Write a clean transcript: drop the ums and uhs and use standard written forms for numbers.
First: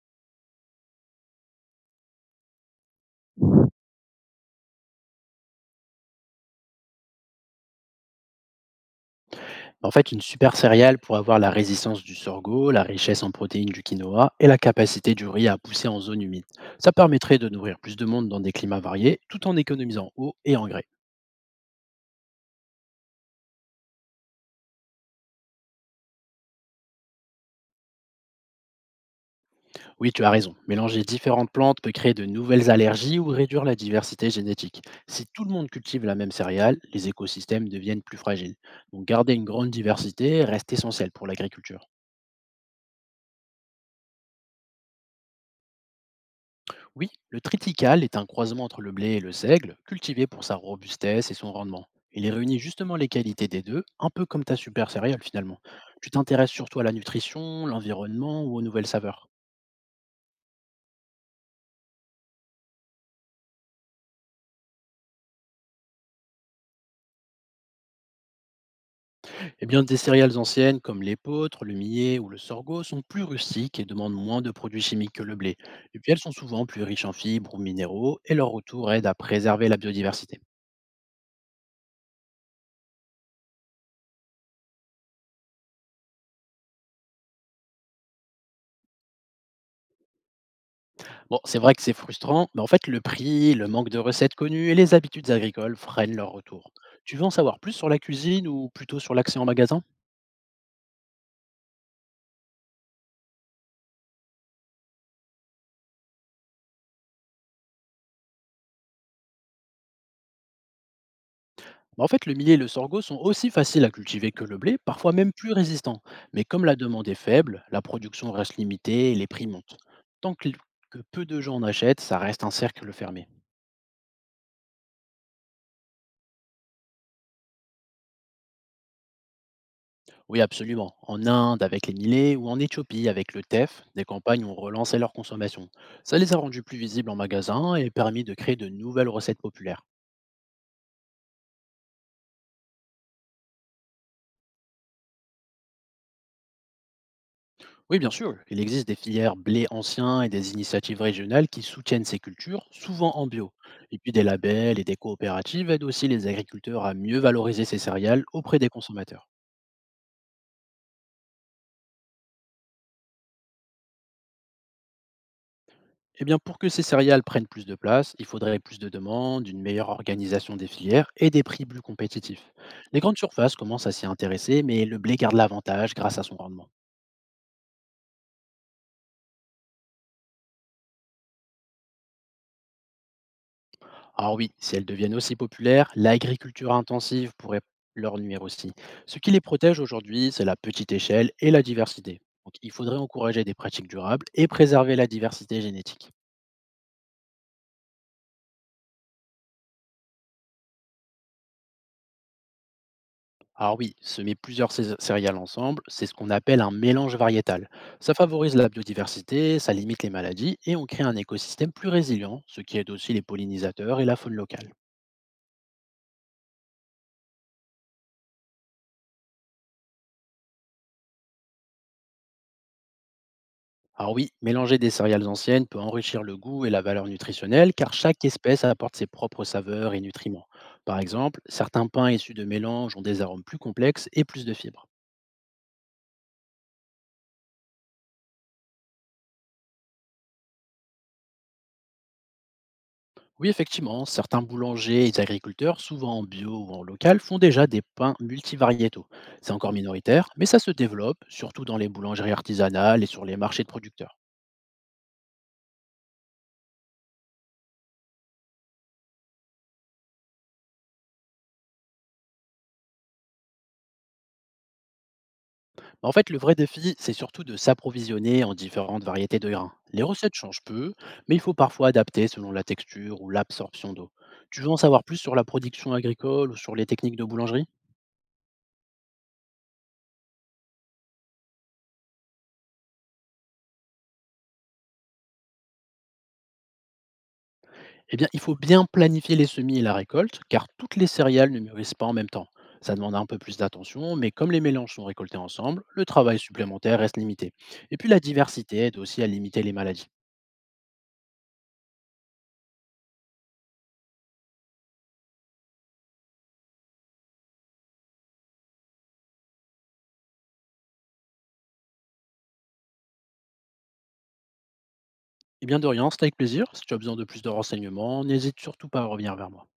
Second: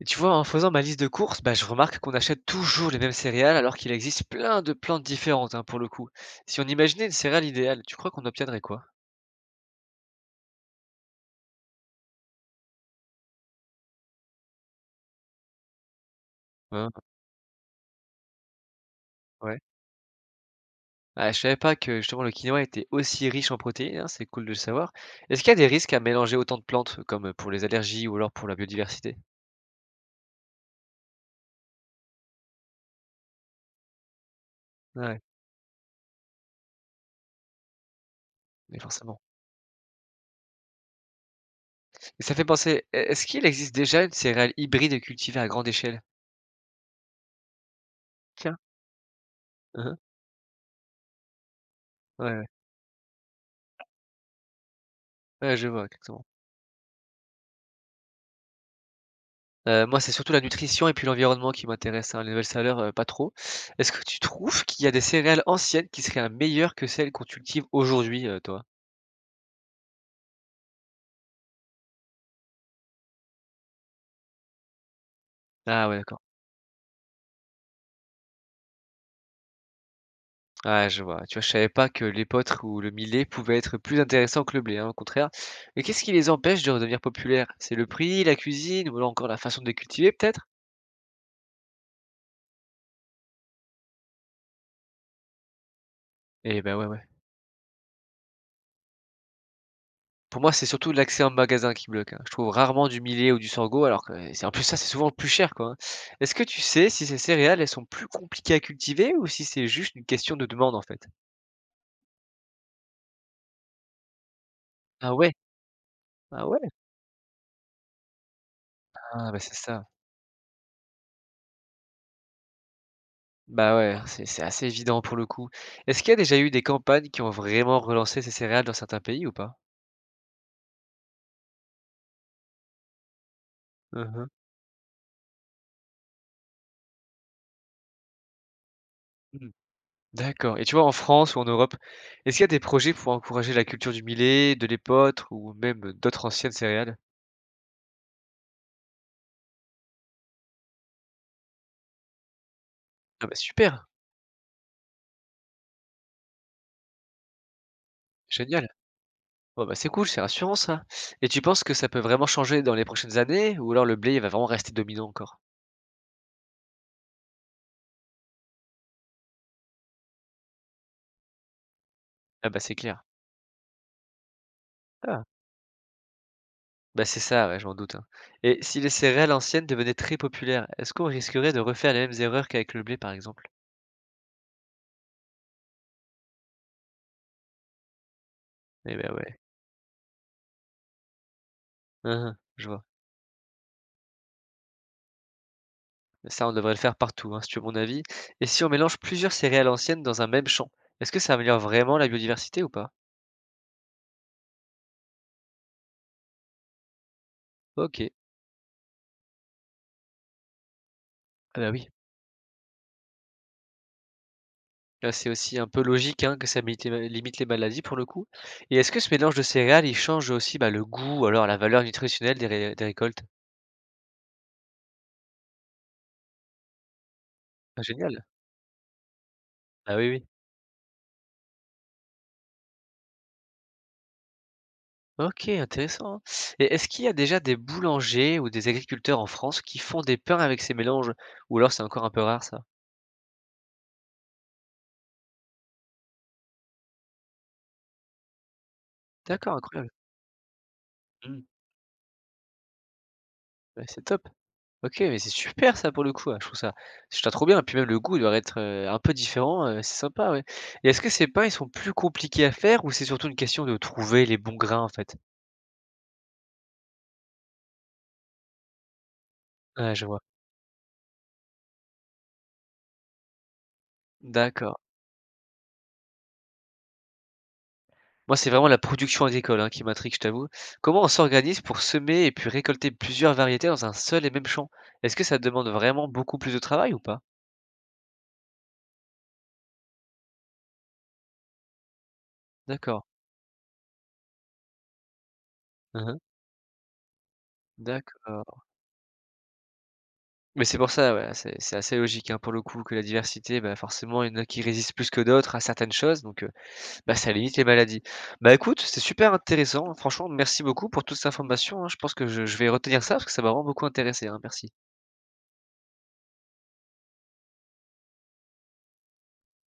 Et tu vois, en faisant ma liste de courses, bah, je remarque qu'on achète toujours les mêmes céréales alors qu'il existe plein de plantes différentes, hein, pour le coup. Si on imaginait une céréale idéale, tu crois qu'on obtiendrait quoi? En fait, une super céréale pourrait avoir la résistance du sorgho, la richesse en protéines du quinoa et la capacité du riz à pousser en zone humide. Hein, Ça permettrait de nourrir plus de monde dans des climats variés tout en ouais. économisant eau et engrais. Ah, je savais pas que justement le quinoa était aussi riche en protéines, hein, c'est cool de le savoir. Est-ce qu'il y a des risques à mélanger autant de plantes comme pour les allergies ou alors pour la biodiversité? Oui, tu as raison, mélanger différentes plantes peut créer de nouvelles allergies ou réduire la diversité génétique. Ouais, Si tout le monde cultive la même céréale, les écosystèmes deviennent plus fragiles. mais Donc forcément. garder une grande diversité reste essentiel pour l'agriculture. Et ça fait penser, est-ce qu'il existe déjà une céréale hybride cultivée à grande échelle? Oui, le triticale est un Tiens. croisement entre le blé et le seigle, Hein, cultivé pour sa robustesse et son rendement. ouais, Il ouais, réunit justement les qualités des deux, un peu comme ta super céréale ouais, finalement. je vois, Tu exactement. t'intéresses surtout à la nutrition, l'environnement ou aux nouvelles saveurs. Moi, c'est surtout la nutrition et puis l'environnement qui m'intéresse, hein. Les nouvelles saveurs, pas trop. Est-ce que tu trouves qu'il y a des céréales anciennes qui seraient, meilleures que celles qu'on cultive aujourd'hui, toi? Eh bien, des céréales anciennes comme l'épeautre, le millet ou le sorgho sont plus rustiques et demandent moins de produits chimiques que le blé. Ah ouais, Et puis elles d'accord. sont souvent plus riches en fibres ou minéraux et leur retour aide à préserver la biodiversité. Ah, je vois. Tu vois, je savais pas que l'épeautre ou le millet pouvaient être plus intéressants que le blé, hein, au contraire. Mais qu'est-ce qui les empêche de redevenir populaires? C'est le prix, la cuisine ou alors encore la façon de les cultiver peut-être? Bon, c'est vrai que c'est frustrant, mais en fait, le prix, le manque de recettes connues et les habitudes agricoles freinent leur Eh retour. ben ouais, ouais. Tu veux en savoir plus sur la cuisine ou plutôt sur l'accès en magasin. Pour moi, c'est surtout l'accès en magasin qui bloque, hein. Je trouve rarement du millet ou du sorgho alors que c'est en plus ça, c'est souvent le plus cher, quoi, hein. Est-ce que tu sais si ces céréales, elles sont plus compliquées à cultiver ou si c'est juste une question de demande, en fait? Bah, en fait, le millet et le sorgho sont aussi faciles à cultiver que le blé, parfois Ah ouais? même plus résistants. Mais Ah comme ouais? la demande est faible, la production reste limitée et les Ah bah, prix c'est montent. ça. Tant que, que peu de gens en achètent, ça reste un cercle fermé. Bah, ouais, c'est assez évident pour le coup. Est-ce qu'il y a déjà eu des campagnes qui ont vraiment relancé ces céréales dans certains pays ou pas? Oui, absolument. En Inde avec les millets ou en Éthiopie avec le teff, Mmh des mh. campagnes ont relancé leur consommation. Ça les a rendus plus visibles en magasin et permis de créer de nouvelles recettes Mmh. populaires. D'accord, et tu vois en France ou en Europe, est-ce qu'il y a des projets pour encourager la culture du millet, de l'épeautre ou même d'autres anciennes céréales? Oui, bien sûr, il existe des filières blé anciens et des initiatives régionales qui soutiennent ces cultures, souvent Ah en bah, bio. super! Et puis des labels et des coopératives aident aussi les agriculteurs à mieux valoriser ces céréales auprès Génial! des consommateurs. Bon, bah, c'est cool, c'est rassurant ça. Et tu penses que ça peut vraiment changer dans les prochaines années ou alors le blé, il va vraiment rester dominant encore? Eh bien, pour que ces céréales prennent plus de place, il faudrait plus de demandes, une meilleure organisation des filières et des prix plus Ah compétitifs. bah, c'est Les clair. grandes surfaces commencent à s'y intéresser, mais le blé Ah. garde l'avantage grâce à son rendement. Bah, c'est ça, ouais, je m'en doute, hein. Et si les céréales anciennes devenaient très populaires, est-ce qu'on risquerait de refaire les mêmes erreurs qu'avec le blé, par exemple? Alors oui, si elles deviennent aussi populaires, l'agriculture intensive pourrait leur nuire aussi. Eh ben Ce qui ouais. les protège aujourd'hui, c'est la petite échelle et la Hein, diversité. hein, Donc je il vois. faudrait encourager des pratiques durables et préserver la diversité génétique. Ça, on devrait le faire partout, hein, si tu veux mon avis. Et si on mélange plusieurs céréales anciennes dans un même champ, est-ce que ça améliore vraiment la biodiversité ou pas? Alors oui, semer plusieurs céréales ensemble, c'est ce qu'on appelle un mélange variétal. Ok. Ça favorise la biodiversité, ça limite les maladies et on crée un Ah bah écosystème oui. plus résilient, ce qui aide aussi les pollinisateurs et la faune locale. Là, c'est aussi un peu logique, hein, que ça milite les ma limite les maladies pour le coup. Et est-ce que ce mélange de céréales, il change aussi, bah, le goût ou alors la valeur nutritionnelle des ré des récoltes? Alors oui, mélanger des céréales anciennes peut enrichir le goût et la valeur nutritionnelle Ah car génial! chaque espèce apporte ses propres saveurs Ah et oui, oui. nutriments. Par exemple, certains pains issus de mélanges ont des arômes plus complexes et plus de fibres. OK, intéressant, hein. Et est-ce qu'il y a déjà des boulangers ou des agriculteurs en France qui font des pains avec ces mélanges? Ou alors c'est encore un peu rare ça? Oui, effectivement, certains boulangers et agriculteurs, souvent en bio ou en local, font déjà des pains multivariétaux. C'est D'accord, encore incroyable. minoritaire, mais ça se développe, Mmh. surtout dans les boulangeries artisanales et sur les marchés de Ouais, c'est producteurs. top. OK, mais c'est super ça pour le coup, ah, je trouve ça trop bien, et puis même le goût il doit être, un peu différent, c'est sympa, ouais, et est-ce que ces pains, ils sont plus compliqués à faire ou c'est surtout une question de trouver les bons grains, en fait? En fait, le vrai défi, c'est surtout de s'approvisionner en différentes variétés de grains. Ah, Les je vois. recettes changent peu, mais il faut parfois adapter selon la texture ou l'absorption d'eau. Tu veux D'accord. en savoir plus sur la production agricole ou sur les techniques de boulangerie? Moi, c'est vraiment la production agricole, hein, qui m'intrigue, je t'avoue. Comment on s'organise pour semer et puis récolter plusieurs variétés dans un seul et même champ? Est-ce que ça demande vraiment beaucoup plus de travail ou pas? Eh bien, il faut bien planifier les semis et la récolte, car toutes les céréales ne mûrissent pas en même temps. Ça D'accord. demande un peu plus d'attention, mais comme les mélanges sont récoltés ensemble, le Mmh. travail supplémentaire reste limité. Et puis la D'accord. diversité aide aussi à limiter les maladies. Mais c'est pour ça, ouais, c'est assez logique, hein, pour le coup, que la diversité, bah, forcément, il y en a qui résistent plus que d'autres à certaines choses, donc bah, ça limite les maladies. Bah, écoute, c'est super intéressant, franchement merci beaucoup pour toute cette information, hein. Je pense que je vais retenir ça parce que ça m'a vraiment beaucoup intéressé, hein, merci. Eh bien, Dorian, c'était avec plaisir. Si tu as besoin de plus de renseignements, n'hésite surtout pas à revenir vers moi.